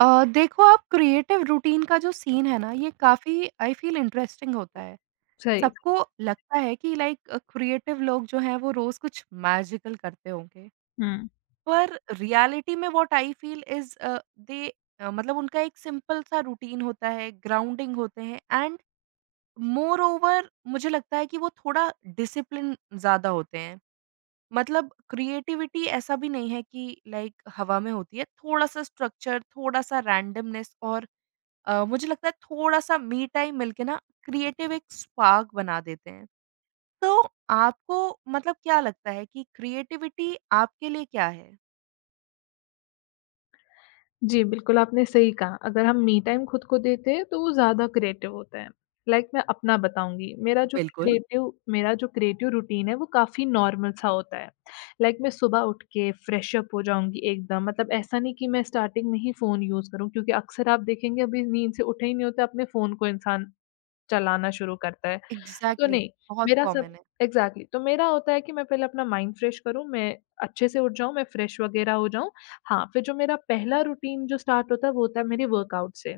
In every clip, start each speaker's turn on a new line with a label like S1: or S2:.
S1: देखो आप creative routine का जो सीन है ना ये काफ़ी आई फ़ील इंटरेस्टिंग होता है।
S2: सही।
S1: सबको लगता है कि लाइक क्रिएटिव लोग जो हैं वो रोज़ कुछ मैजिकल करते होंगे।
S2: हुँ।
S1: पर रियलिटी में व्हाट आई फ़ील इज़ मतलब उनका एक सिंपल सा रूटीन होता है, ग्राउंडिंग होते हैं एंड मोर ओवर मुझे लगता है कि वो थोड़ा डिसिप्लिन ज़्यादा होते हैं। मतलब क्रिएटिविटी ऐसा भी नहीं है कि लाइक हवा में होती है, थोड़ा-सा स्ट्रक्चर, थोड़ा-सा रैंडमनेस और मुझे लगता है थोड़ा-सा मी टाइम मिलके ना क्रिएटिव एक स्पार्क बना देते हैं। तो आपको मतलब क्या लगता है कि क्रिएटिविटी आपके लिए क्या है?
S2: जी, बिल्कुल आपने सही कहा। अगर हम मी टाइम खुद को देते हैं तो वो ज़्यादा क्रिएटिव होता है। लाइक मैं अपना बताऊँगी, मेरा जो
S1: बिल्कुल।
S2: क्रिएटिव मेरा जो क्रिएटिव रूटीन है वो काफ़ी नॉर्मल सा होता है। लाइक मैं सुबह उठ के फ्रेश अप हो जाऊँगी एकदम मतलब ऐसा नहीं कि मैं स्टार्टिंग में ही फ़ोन यूज़ करूँ क्योंकि अक्सर आप देखेंगे अभी नींद से उठे ही नहीं होते अपने फ़ोन को इंसान चलाना शुरू करता है। तो
S1: एग्ज़ैक्टली।
S2: एग्ज़ैक्टली। नहीं,
S1: बहुत
S2: मेरा सब
S1: कॉमन है।
S2: एग्ज़ैक्टली तो मेरा होता है कि मैं पहले अपना माइंड फ्रेश करूँ, मैं अच्छे से उठ जाऊँ, मैं फ्रेश वगैरह हो जाऊँ। हाँ, फिर जो मेरा पहला रूटीन जो स्टार्ट होता है वो होता है मेरी वर्कआउट से।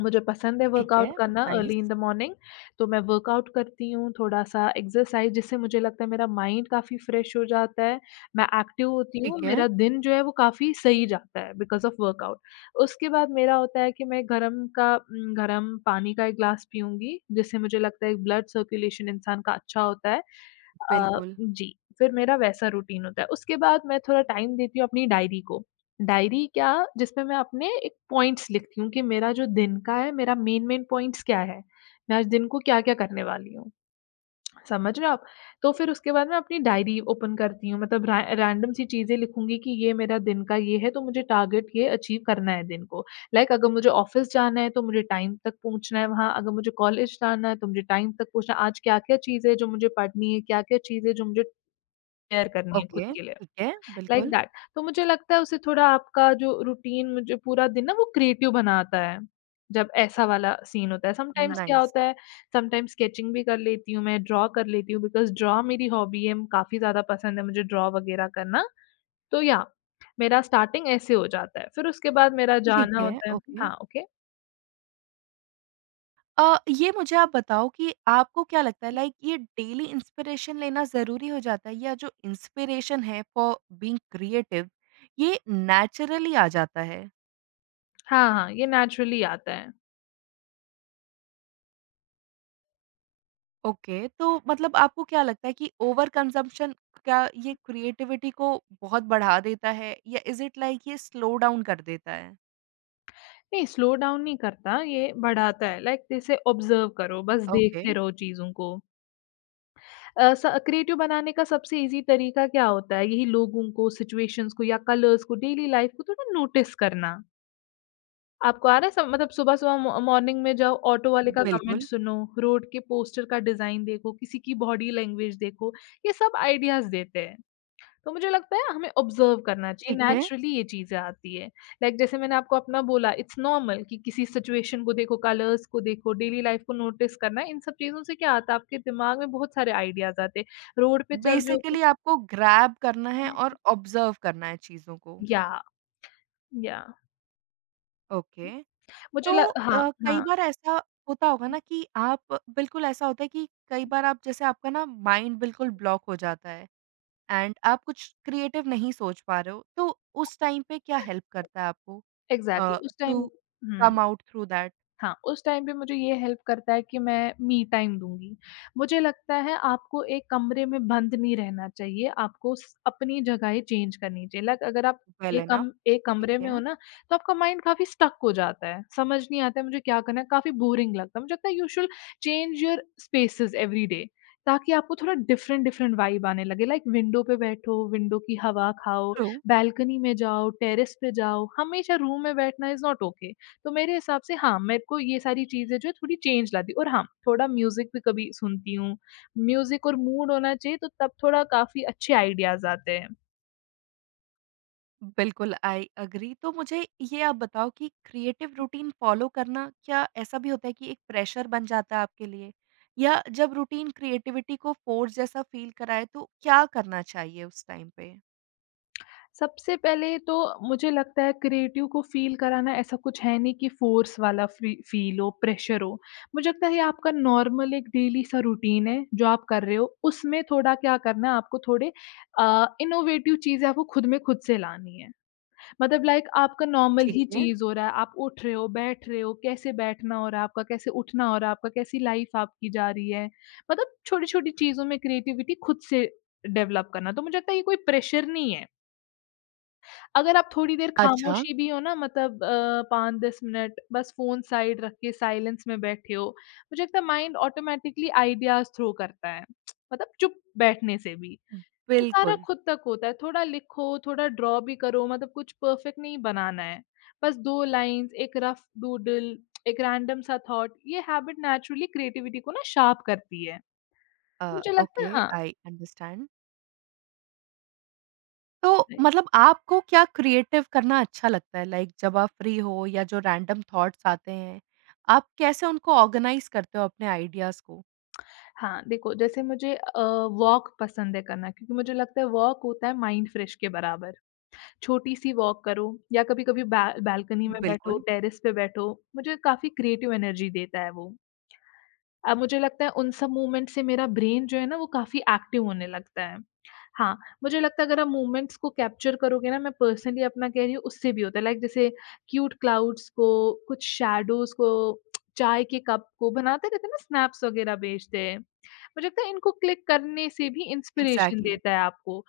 S2: मुझे पसंद है ठीक है।
S1: ठीक है,
S2: वर्कआउट करना
S1: nice.
S2: Early in the morning, तो मैं वर्कआउट करती हूँ, थोड़ा-सा एक्सरसाइज़ जिससे मुझे लगता है मेरा माइंड काफ़ी फ्रेश हो जाता है, मैं एक्टिव होती हूँ,
S1: ठीक
S2: जी।
S1: है,
S2: मेरा दिन जो है वो काफ़ी सही जाता है बिकॉज़ ऑफ वर्कआउट। उसके बाद मेरा होता है कि मैं गरम पानी का 1 ग्लास पीऊँगी, जिससे मुझे लगता है ब्लड सर्कुलेशन इंसान का अच्छा होता है।
S1: बिल्कुल।
S2: जी, फिर मेरा वैसा रूटीन होता है। उसके बाद मैं थोड़ा टाइम देती हूँ अपनी डायरी को। डायरी क्या जिसमें मैं अपने एक पॉइंट्स लिखती हूँ कि मेरा जो दिन का है, मेरा मेन-मेन पॉइंट्स क्या है? मैं आज दिन को क्या-क्या करने वाली हूँ, समझ रहे हो आप? तो फिर उसके बाद मैं अपनी डायरी ओपन करती हूँ मतलब रै रैंडम सी चीज़ें लिखूँगी कि ये मेरा दिन का ये है, तो मुझे टारगेट ये अचीव करना है दिन को। लाइक अगर मुझे ऑफ़िस जाना है, तो मुझे टाइम तक पहुँचना है वहाँ, अगर मुझे कॉलेज जाना है, तो मुझे टाइम तक पहुँचना है। आज क्या-क्या चीज़ें हैं जो मुझे पढ़नी है, क्या-क्या चीज़ें हैं जो मुझे तैयार करनी है खुद
S1: ओके,
S2: के लिए।
S1: ठीक है,
S2: लाइक
S1: बिल्कुल,
S2: दैट। तो मुझे लगता है उससे थोड़ा आपका जो रूटीन मुझे पूरा दिन ना वो क्रिएटिव बनाता है, जब ऐसा वाला सीन होता है। हाँ। समटाइम्स क्या
S1: नाइस।
S2: होता है, समटाइम्स स्केचिंग भी कर लेती हूँ मैं, ड्रॉ कर लेती हूँ बिकॉज़ ड्रॉ मेरी हॉबी है, काफ़ी ज़्यादा पसंद है मुझे ड्रॉ वगैरह करना। तो या मेरा स्टार्टिंग ऐसे हो जाता है, फिर उसके बाद मेरा
S1: ठीक
S2: जाना
S1: है,
S2: होता है
S1: ओके।
S2: हाँ, ओके।
S1: ये मुझे आप बताओ कि आपको क्या लगता है लाइक ये डेली इंस्पिरेशन लेना ज़रूरी हो जाता है या जो इंस्पिरेशन है फॉर बीइंग क्रिएटिव ये नेचुरली आ जाता है?
S2: हाँ, हाँ, ये नेचुरली आता है।
S1: ओके, तो मतलब आपको क्या लगता है कि ओवर कंज़म्पशन क्या ये क्रिएटिविटी को बहुत बढ़ा देता है या इज़ इट लाइक ये स्लो डाउन कर देता है?
S2: नहीं, स्लो डाउन नहीं करता, ये बढ़ाता है लाइक जैसे ऑब्ज़र्व करो, बस
S1: ओके,
S2: देखते रहो चीज़ों को। अ, स क्रिएटिव बनाने का सबसे ईज़ी तरीका क्या होता है? यही लोगों को, सिचुएशंस को या कलर्स को, डेली लाइफ को थोड़ा नोटिस करना। आपको आ रहा है सब मतलब सुबह-सुबह मॉ मॉर्निंग में जाओ, ऑटो वाले का बिल्कुल। कमेंट
S1: बिल्कुल,
S2: सुनो, रोड के पोस्टर का डिज़ाइन देखो, किसी की बॉडी लैंग्वेज देखो, ये सब आइडियाज़ देते हैं। तो मुझे लगता है हमें ऑब्ज़र्व करना चाहिए,
S1: ठीक
S2: हुँ।
S1: है।
S2: नेचुरली ये चीज़ें आती हैं। लाइक जैसे मैंने आपको अपना बोला इट्स नॉर्मल कि किसी सिचुएशन को देखो, कलर्स को देखो, डेली लाइफ़ को नोटिस करना, है। इन सब चीज़ों से क्या आता है आपके दिमाग में बहुत सारे आइडियाज़ आते हैं। रोड पे चल जी रहे हो
S1: बेसिकली
S2: कुछ
S1: आपको ग्रैब करना है और ऑब्ज़र्व करना है चीज़ों को।
S2: या, या
S1: ओके।
S2: मुझे
S1: तो
S2: ल हाँ,
S1: कई
S2: हाँ।
S1: बार ऐसा होता होगा ना कि आप बिल्कुल ऐसा होता है कि कई बार आप जैसे आपका ना माइंड बिल्कुल ब्लॉक हो जाता है एंड आप कुछ क्रिएटिव नहीं सोच पा रहे हो तो उस टाइम पे क्या हेल्प करता है आपको
S2: एग्ज़ैक्टली उस
S1: टू
S2: टाइम हुँ।
S1: कम आउट थ्रू दैट
S2: हाँ, उस टाइम पे मुझे ये हेल्प करता है कि मैं मी टाइम दूँगी। मुझे लगता है आपको एक कमरे में बंद नहीं रहना चाहिए, आपको स अपनी जगहें चेंज करनी चाहिए। लाइक अगर आप
S1: वेल एनफ
S2: एक
S1: ठीक
S2: कमरे में
S1: है
S2: हो ना, तो आपका माइंड काफ़ी स्टक हो जाता है, समझ नहीं आता है मुझे क्या करना है, काफ़ी बोरिंग लगता है। मुझे लगता है you should change your spaces every day ताकि आपको थोड़ा डिफरेंट डिफरेंट वाइब आने लगे। लाइक विंडो पे बैठो, विंडो की हवा खाओ,
S1: ट्रू।
S2: बालकनी में जाओ, टेरेस पे जाओ, हमेशा रूम में बैठना इज़ नॉट ओके। तो मेरे हिसाब से हाँ, मेरे को ये सारी चीज़ें जो है थोड़ी चेंज लाती और हाँ, थोड़ा म्यूज़िक भी कभी सुनती हूँ। म्यूज़िक और मूड होना चाहिए तो तब थोड़ा काफ़ी अच्छे आइडियाज़ आते हैं।
S1: बिल्कुल, आई एग्री। तो मुझे ये आप बताओ कि क्रिएटिव रूटीन फ़ॉलो करना क्या ऐसा भी होता है कि एक प्रेशर बन जाता है आपके लिए? या जब रूटीन क्रिएटिविटी को फ़ोर्स जैसा फ़ील कराए तो क्या करना चाहिए उस टाइम पे?
S2: सबसे पहले तो मुझे लगता है क्रिएटिव को फ़ील कराना ऐसा कुछ है नहीं कि फ़ोर्स वाला फ़ील हो, प्रेशर हो। मुझे लगता है ये आपका नॉर्मल एक डेली सा रूटीन है जो आप कर रहे हो, उसमें थोड़ा क्या करना है आपको थोड़े इनोवेटिव चीज़ें आपको खुद में खुद से लानी है। मतलब लाइक आपका नॉर्मल
S1: ठीक
S2: ही
S1: है।
S2: चीज़ हो रहा है, आप उठ रहे हो, बैठ रहे हो, कैसे बैठना हो रहा है आपका, कैसे उठना हो रहा है आपका, कैसी लाइफ आपकी जा रही है। मतलब छोटी-छोटी चीज़ों में क्रिएटिविटी खुद से डेवलप करना, तो मुझे लगता है ये कोई प्रेशर नहीं है। अगर आप थोड़ी देर
S1: अच्छा,
S2: खामोशी भी हो ना मतलब 5-10 मिनट बस फ़ोन साइड रख के साइलेंस में बैठे हो, मुझे लगता है माइंड ऑटोमैटिकली आइडियाज़ थ्रो करता है। मतलब चुप बैठने से भी। तो सारा
S1: बिल्कुल।
S2: खुद तक होता है, थोड़ा लिखो, थोड़ा ड्रॉ भी करो मतलब कुछ परफेक्ट नहीं बनाना है। बस 2 लाइन्स, एक रफ़ डूडल, एक रैंडम सा थॉट, ये हैबिट नेचुरली क्रिएटिविटी को ना शार्प करती है। मुझे लगता
S1: ओके,
S2: है हाँ,
S1: आई अंडरस्टैंड। तो मतलब आपको क्या क्रिएटिव करना अच्छा लगता है? लाइक जब आप फ्री हो या जो रैंडम थॉट्स आते हैं, आप कैसे उनको ऑर्गनाइज़ करते हो अपने आइडियाज़ को?
S2: हाँ, देखो जैसे वॉक पसंद है करना क्योंकि मुझे लगता है वॉक होता है माइंड फ्रेश के बराबर। छोटी-सी वॉक करो या कभी-कभी बै बालकनी में बैठो,
S1: बिल्कुल,
S2: टेरेस पे बैठो, मुझे काफ़ी क्रिएटिव एनर्जी देता है वो। अब मुझे लगता है उन सब मूवमेंट से मेरा ब्रेन जो है ना वो काफ़ी एक्टिव होने लगता है। हाँ, मुझे लगता है अगर आप मूवमेंट्स को कैप्चर करोगे ना मैं पर्सनली अपना कह रही हूँ उससे भी होता है लाइक जैसे क्यूट क्लाउड्स को, कुछ शैडोज़ को, चाय के कप को बनाते रहते हैं ना स्नैप्स वगैरह भेजते हैं। मुझे लगता है इनको क्लिक करने से भी इंस्पिरेशन
S1: एग्ज़ैक्टली,
S2: देता है आपको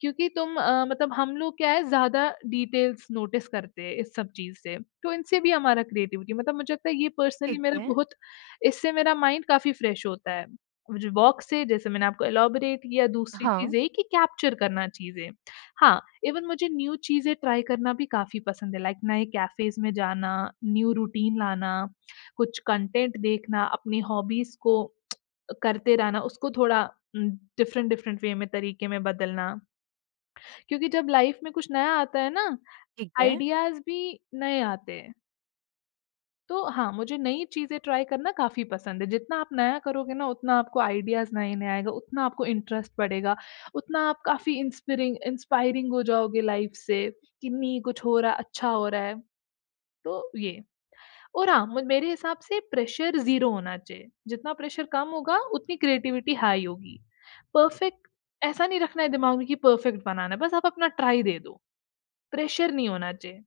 S2: क्योंकि मतलब हम लोग क्या है ज़्यादा डिटेल्स नोटिस करते हैं इस सब चीज़ से। तो इनसे भी हमारा क्रिएटिविटी मतलब मुझे लगता है ये पर्सनली
S1: ठीक
S2: मेरा
S1: है।
S2: बहुत इससे मेरा माइंड काफ़ी फ्रेश होता है। मुझे वॉक से जैसे मैंने आपको एलॉबरेट किया, दूसरी
S1: हाँ,
S2: चीज़ यही कि कैप्चर करना चीज़ें। हाँ, इवन मुझे न्यू चीज़ें ट्राई करना भी काफ़ी पसंद है, लाइक नए कैफ़ेज़ में जाना, न्यू रूटीन लाना, कुछ कंटेंट देखना, अपनी हॉबीज़ को करते रहना, उसको थोड़ा उम, डिफ़रेंट डिफ़रेंट वे में, तरीके में बदलना। क्योंकि जब लाइफ़ में कुछ नया आता है ना,
S1: ठीक है।
S2: आइडियाज़ भी नए आते हैं। तो हाँ, मुझे नई चीज़ें ट्राई करना काफ़ी पसंद है। जितना आप नया करोगे ना, उतना आपको आइडियाज़ नए-नए आएगा, उतना आपको इंटरेस्ट बढ़ेगा, उतना आप काफ़ी इंस्पिरिंग इंस्पायरिंग हो जाओगे लाइफ से कि नहीं कुछ हो रहा है, अच्छा हो रहा है। तो ये और हाँ, म मेरे हिसाब से प्रेशर ज़ीरो होना चाहिए। जितना प्रेशर कम होगा, उतनी क्रिएटिविटी हाई होगी। परफेक्ट ऐसा नहीं रखना है दिमाग में कि परफेक्ट बनाना है, बस आप अपना ट्राई दे दो। प्रेशर नहीं होना चाहिए।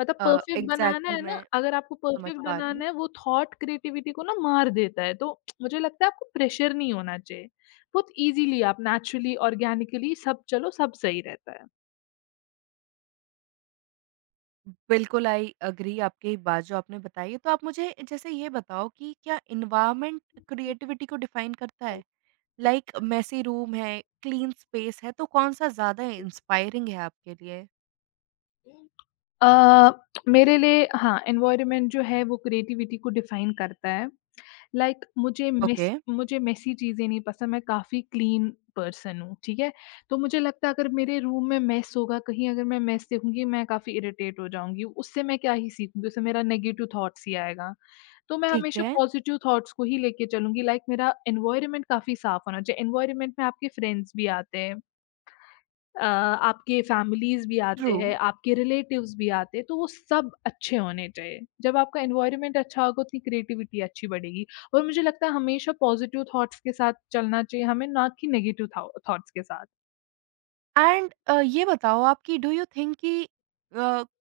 S2: मतलब परफेक्ट बनाना
S1: एग्ज़ैक्टली
S2: है ना,
S1: मैं
S2: अगर आपको
S1: समझ
S2: परफेक्ट
S1: पा रही
S2: बनाना
S1: हूँ।
S2: है वो थॉट क्रिएटिविटी को ना मार देता है, तो मुझे लगता है आपको प्रेशर नहीं होना चाहिए। बहुत ईज़िली आप नेचुरली, ऑर्गेनिकली सब चलो सब सही रहता है।
S1: बिल्कुल आई एग्री आपकी बात जो आपने बताई है। तो आप मुझे जैसे ये बताओ कि क्या एनवायरनमेंट क्रिएटिविटी को डिफ़ाइन करता है? लाइक मेसी रूम है, क्लीन स्पेस है, तो कौन-सा ज़्यादा इंस्पायरिंग है आपके लिए?
S2: अ, मेरे लिए हाँ, एनवायरनमेंट जो है वो क्रिएटिविटी को डिफाइन करता है। लाइक like, मुझे
S1: ओके,
S2: मेस मुझे मेसी चीज़ें नहीं पसंद, मैं काफ़ी क्लीन पर्सन हूँ, ठीक है? तो मुझे लगता है अगर मेरे रूम में मेस होगा, कहीं अगर मैं मेस देखूँगी, मैं काफ़ी इरिटेट हो जाऊँगी। उससे मैं क्या ही सीखूँगी? उससे मेरा नेगेटिव थॉट्स ही आएगा। तो मैं
S1: ठीक
S2: हमेशा ओके।
S1: है,
S2: पॉज़िटिव थॉट्स को ही लेके चलूँगी लाइक like, मेरा एनवायरनमेंट काफ़ी साफ़ होना चाहिए। एनवायरनमेंट में आपके फ्रेंड्स भी आते हैं। आपके फैमिलीज़ भी हुँ। आते
S1: ट्रू।
S2: हैं, आपके रिलेटिव्स भी आते हैं, तो वो सब अच्छे होने चाहिए। जब आपका एनवायरनमेंट अच्छा होगा उतनी क्रिएटिविटी अच्छी बढ़ेगी और मुझे लगता है हमेशा पॉज़िटिव थॉट्स के साथ चलना चाहिए हमें, ना कि नेगेटिव थॉ थॉट्स के साथ।
S1: एंड ये बताओ आपकी डू यू थिंक कि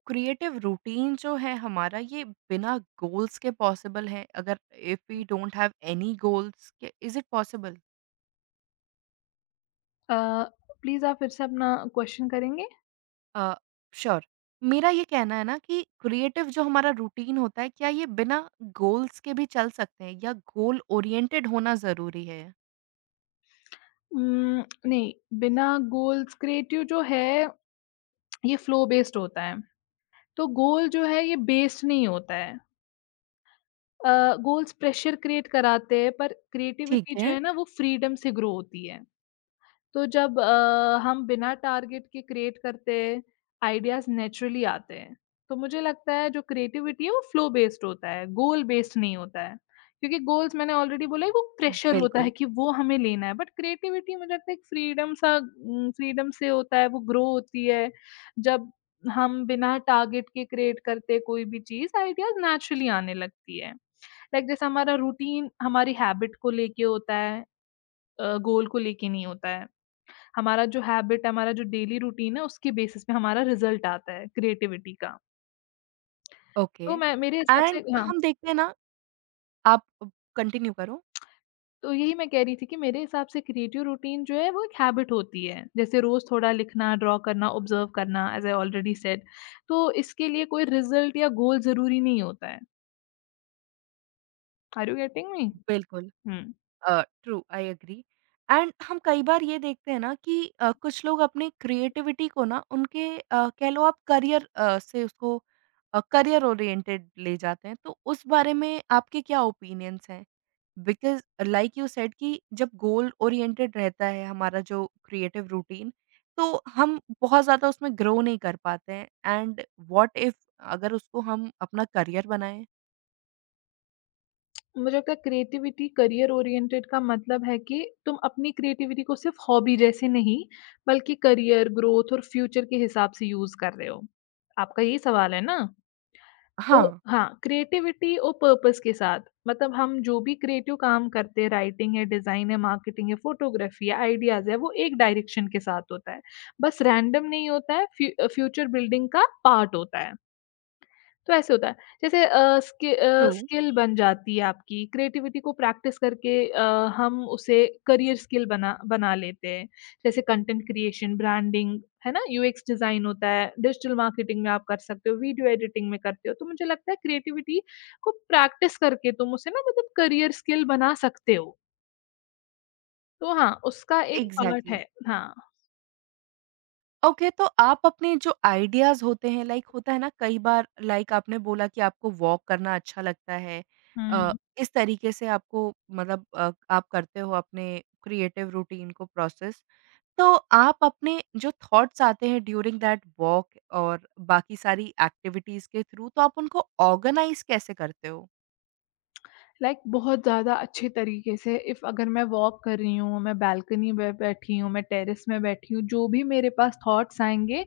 S1: क्रिएटिव रूटीन जो है हमारा ये बिना गोल्स के पॉसिबल है अगर if we don't have any goals के is it possible?
S2: Uh, please आप फिर से अपना क्वेश्चन करेंगे?
S1: श्योर। मेरा ये कहना है ना कि क्रिएटिव जो हमारा रूटीन होता है क्या ये बिना गोल्स के भी चल सकते हैं या गोल ओरिएंटेड होना जरूरी है?
S2: उम, नहीं, बिना गोल्स क्रिएटिव जो है ये फ्लो बेस्ड होता है, तो गोल जो है ये बेस्ड नहीं होता है। गोल्स प्रेशर क्रिएट कराते हैं पर
S1: ठीक
S2: क्रिएटिविटी जो
S1: है।
S2: है ना वो फ्रीडम से ग्रो होती है। तो जब हम बिना टारगेट के क्रिएट करते हैं, आइडियाज नेचुरली आते हैं। तो मुझे लगता है जो क्रिएटिविटी है वो फ्लो बेस्ड होता है, गोल बेस्ड नहीं होता है। क्योंकि गोल्स मैंने ऑलरेडी बोला है वो प्रेशर होता है
S1: बिल्कुल।
S2: कि वो हमें लेना है, बट क्रिएटिविटी मुझे लगता है एक फ्रीडम सा फ्रीडम से होता है, वो ग्रो होती है। जब हम बिना टारगेट के क्रिएट करते हैं कोई भी चीज़, आइडियाज नेचुरली आने लगती है। लाइक जैसे हमारा रूटीन हमारी हैबिट को लेके होता है, गोल को लेके नहीं होता है। हमारा जो हैबिट है, हमारा जो डेली रूटीन है, उसके बेसिस पे हमारा रिज़ल्ट आता है क्रिएटिविटी का।
S1: ओके।
S2: तो मैं मेरे हिसाब से
S1: एंड
S2: हाँ,
S1: हम देखते हैं ना आप कंटिन्यू करो।
S2: तो यही मैं कह रही थी कि मेरे हिसाब से क्रिएटिव रूटीन जो है वो एक हैबिट होती है। जैसे रोज़ थोड़ा लिखना, ड्रॉ करना, ऑब्ज़र्व करना एज़ आई ऑलरेडी सेड। तो इसके लिए कोई रिज़ल्ट या गोल ज़रूरी नहीं होता है। Are you getting me?
S1: बिल्कुल।
S2: हुँ।
S1: True I agree. एंड हम कई बार ये देखते हैं ना कि कुछ लोग अपनी क्रिएटिविटी को ना उनके कह लो आप करियर से उसको करियर ओरिएंटेड ले जाते हैं तो उस बारे में आपके क्या ओपिनियंस हैं बिकॉज लाइक यू सेड कि जब गोल ओरिएंटेड रहता है हमारा जो क्रिएटिव रूटीन तो हम बहुत ज़्यादा उसमें ग्रो नहीं कर पाते हैं एंड व्हाट इफ अगर उसको हम अपना करियर बनाएं।
S2: मुझे लगता है क्रिएटिविटी करियर ओरिएंटेड का मतलब है कि तुम अपनी क्रिएटिविटी को सिर्फ हॉबी जैसे नहीं, बल्कि करियर, ग्रोथ और फ्यूचर के हिसाब से यूज़ कर रहे हो। आपका यही सवाल है ना? तो
S1: हाँ।
S2: हाँ, क्रिएटिविटी और पर्पस के साथ मतलब हम जो भी क्रिएटिव काम करते हैं, राइटिंग है, डिज़ाइन है, मार्केटिंग है, फोटोग्राफी है, आइडियाज़ है, वो एक डायरेक्शन के साथ होता है। बस रैंडम नहीं होता है, फ्यूचर बिल्डिंग का पार्ट होता है। तो ऐसे होता है। जैसे
S1: ट्रू।
S2: स्किल बन जाती है आपकी, क्रिएटिविटी को प्रैक्टिस करके हम उसे करियर स्किल बना बना लेते हैं। जैसे कंटेंट क्रिएशन, ब्रांडिंग, है ना? यूएक्स डिज़ाइन होता है, डिजिटल मार्केटिंग में आप कर सकते हो, वीडियो एडिटिंग में करते हो। तो मुझे लगता है क्रिएटिविटी को प्रैक्टिस करके तुम उसे ना मतलब करियर स्किल बना सकते हो। तो हाँ, उसका एक पार्ट बिल्कुल।
S1: एग्जैक्टली।
S2: है। हाँ।
S1: ओके okay, तो आप अपने जो आइडियाज़ होते हैं लाइक होता है ना कई बार लाइक आपने बोला कि आपको वॉक करना अच्छा लगता है
S2: हुँ।
S1: अ, इस तरीके से आपको मतलब आप करते हो अपने क्रिएटिव रूटीन को प्रोसेस तो आप अपने जो थॉट्स आते हैं ड्यूरिंग दैट वॉक और बाकी सारी एक्टिविटीज़ के थ्रू तो आप उनको ऑर्गेनाइज कैसे करते हो?
S2: लाइक बहुत ज़्यादा अच्छे तरीके से इफ़ अगर मैं वॉक कर रही हूँ, मैं बालकनी में बैठी हूँ, मैं टेरेस में बैठी हूँ, जो भी मेरे पास थॉट्स आएँगे,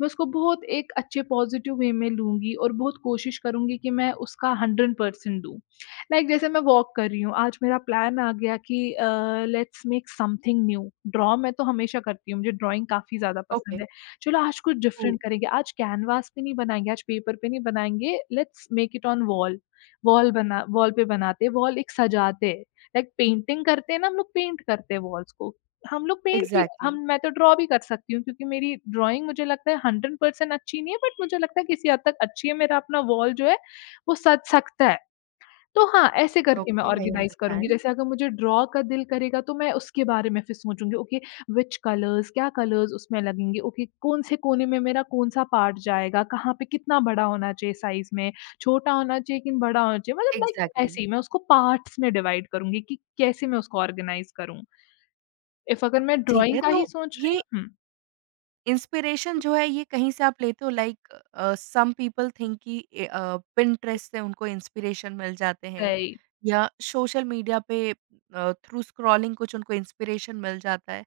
S2: मैं उसको बहुत एक अच्छे पॉज़िटिव वे में लूँगी और बहुत कोशिश करूँगी कि मैं उसका 100% दूँ। लाइक जैसे मैं वॉक कर रही हूँ, आज मेरा प्लान आ गया कि let's make something new. Draw मैं तो हमेशा करती हूँ, मुझे ड्राइंग काफ़ी ज़्यादा पसंद
S1: ओके।
S2: है। चलो आज कुछ
S1: कूल।
S2: डिफरेंट करेंगे, आज कैनवास पे नहीं बनाएँगे, आज पेपर पे नहीं बनाएँगे, let's make it on wall. Wall बना वॉल पे बनाते, वॉल एक सजाते। लाइक पेंटिंग करते हैं ना हम लोग पेंट करते हैं वॉल्स को। हम लोग पेंट भी
S1: एग्जैक्टली।
S2: हम मैं तो ड्रॉ भी कर सकती हूँ क्योंकि मेरी ड्राइंग मुझे लगता है 100% अच्छी नहीं है बट मुझे लगता है किसी हद तक अच्छी है। मेरा अपना वॉल जो है वो सज सकता है। तो हाँ, ऐसे करके मैं
S1: ओके आई
S2: ऑर्गनाइज़ करूँगी।
S1: अंडरस्टैंड।
S2: जैसे अगर मुझे ड्रॉ का दिल करेगा तो मैं उसके बारे में फिर सोचूँगी ओके व्हिच कलर्स, क्या कलर्स उसमें लगेंगे? ओके कौन से कोने में मेरा कौन-सा पार्ट जाएगा? कहाँ पे कितना बड़ा होना चाहिए साइज़ में? छोटा होना चाहिए कि बड़ा होना चाहिए? मतलब लाइक
S1: एग्जैक्टली।
S2: ऐसे ही मैं उसको पार्ट्स में डिवाइड करूँगी कि कैसे मैं उसको ऑर्गनाइज़ करूँ। इफ अगर मैं
S1: ठीक
S2: ड्राइंग
S1: है।
S2: का
S1: तो
S2: ही सोच रही
S1: ये
S2: हूँ
S1: इंस्पिरेशन
S2: हुँ।
S1: जो है ये कहीं से आप लेते हो लाइक सम पीपल थिंक कि Pinterest से उनको इंस्पिरेशन मिल जाते हैं
S2: सही,
S1: या सोशल मीडिया पे थ्रू स्क्रॉलिंग कुछ उनको इंस्पिरेशन मिल जाता है।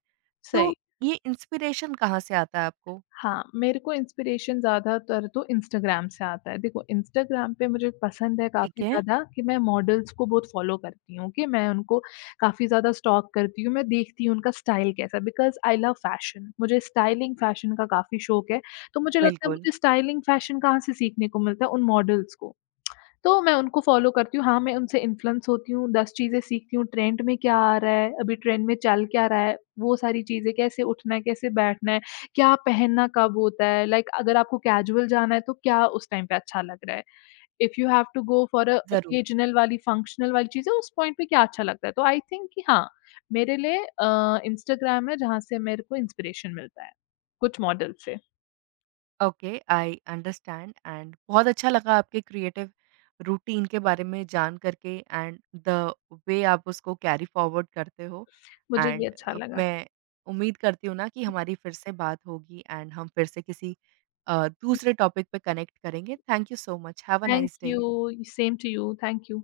S2: सही।
S1: तो ये इंस्पिरेशन कहाँ से आता है आपको?
S2: हाँ, मेरे को इंस्पिरेशन ज़्यादातर तो इंस्टाग्राम से आता है। देखो इंस्टाग्राम पे मुझे पसंद है
S1: ठीक
S2: काफ़ी
S1: है,
S2: ज़्यादा कि मैं मॉडल्स को बहुत फ़ॉलो करती हूँ कि मैं उनको काफ़ी ज़्यादा स्टॉक करती हूँ। मैं देखती हूँ उनका स्टाइल कैसा है बिकॉज़ आई लव फ़ैशन। मुझे स्टाइलिंग फ़ैशन का काफ़ी शौक है। तो मुझे लगता है
S1: बिल्कुल।
S2: मुझे स्टाइलिंग फ़ैशन कहाँ से सीखने को मिलता है? उन मॉडल्स को। तो मैं उनको फ़ॉलो करती हूँ। हाँ, मैं उनसे इन्फ्लुएंस होती हूँ, 10 चीज़ें सीखती हूँ, ट्रेंड में क्या आ रहा है, अभी ट्रेंड में चल क्या रहा है, वो सारी चीज़ें, कैसे उठना है, कैसे बैठना है, क्या पहनना कब होता है, लाइक अगर आपको कैजुअल जाना है, तो क्या उस टाइम पे अच्छा लग रहा है। If you have to go for a
S1: जरूर।
S2: ओकेजनल वाली, फंक्शनल वाली चीज़ें, उस पॉइंट पे क्या अच्छा लगता है। तो आई थिंक कि हाँ, मेरे लिए इंस्टाग्राम है, जहाँ से मेरे को इंस्पिरेशन मिलता है, कुछ मॉडल से।
S1: ओके, आई अंडरस्टैंड एंड बहुत अच्छा लगा आपके क्रिएटिव रूटीन के बारे में जान करके एंड द वे आप उसको कैरी फॉरवर्ड करते हो
S2: मुझे भी
S1: एंड
S2: अच्छा लगा।
S1: मैं उम्मीद करती हूँ ना कि हमारी फिर से बात होगी एंड हम फिर से किसी दूसरे टॉपिक पे कनेक्ट करेंगे। Thank you so much. Have a
S2: thank
S1: nice day.
S2: You, same to you, thank you.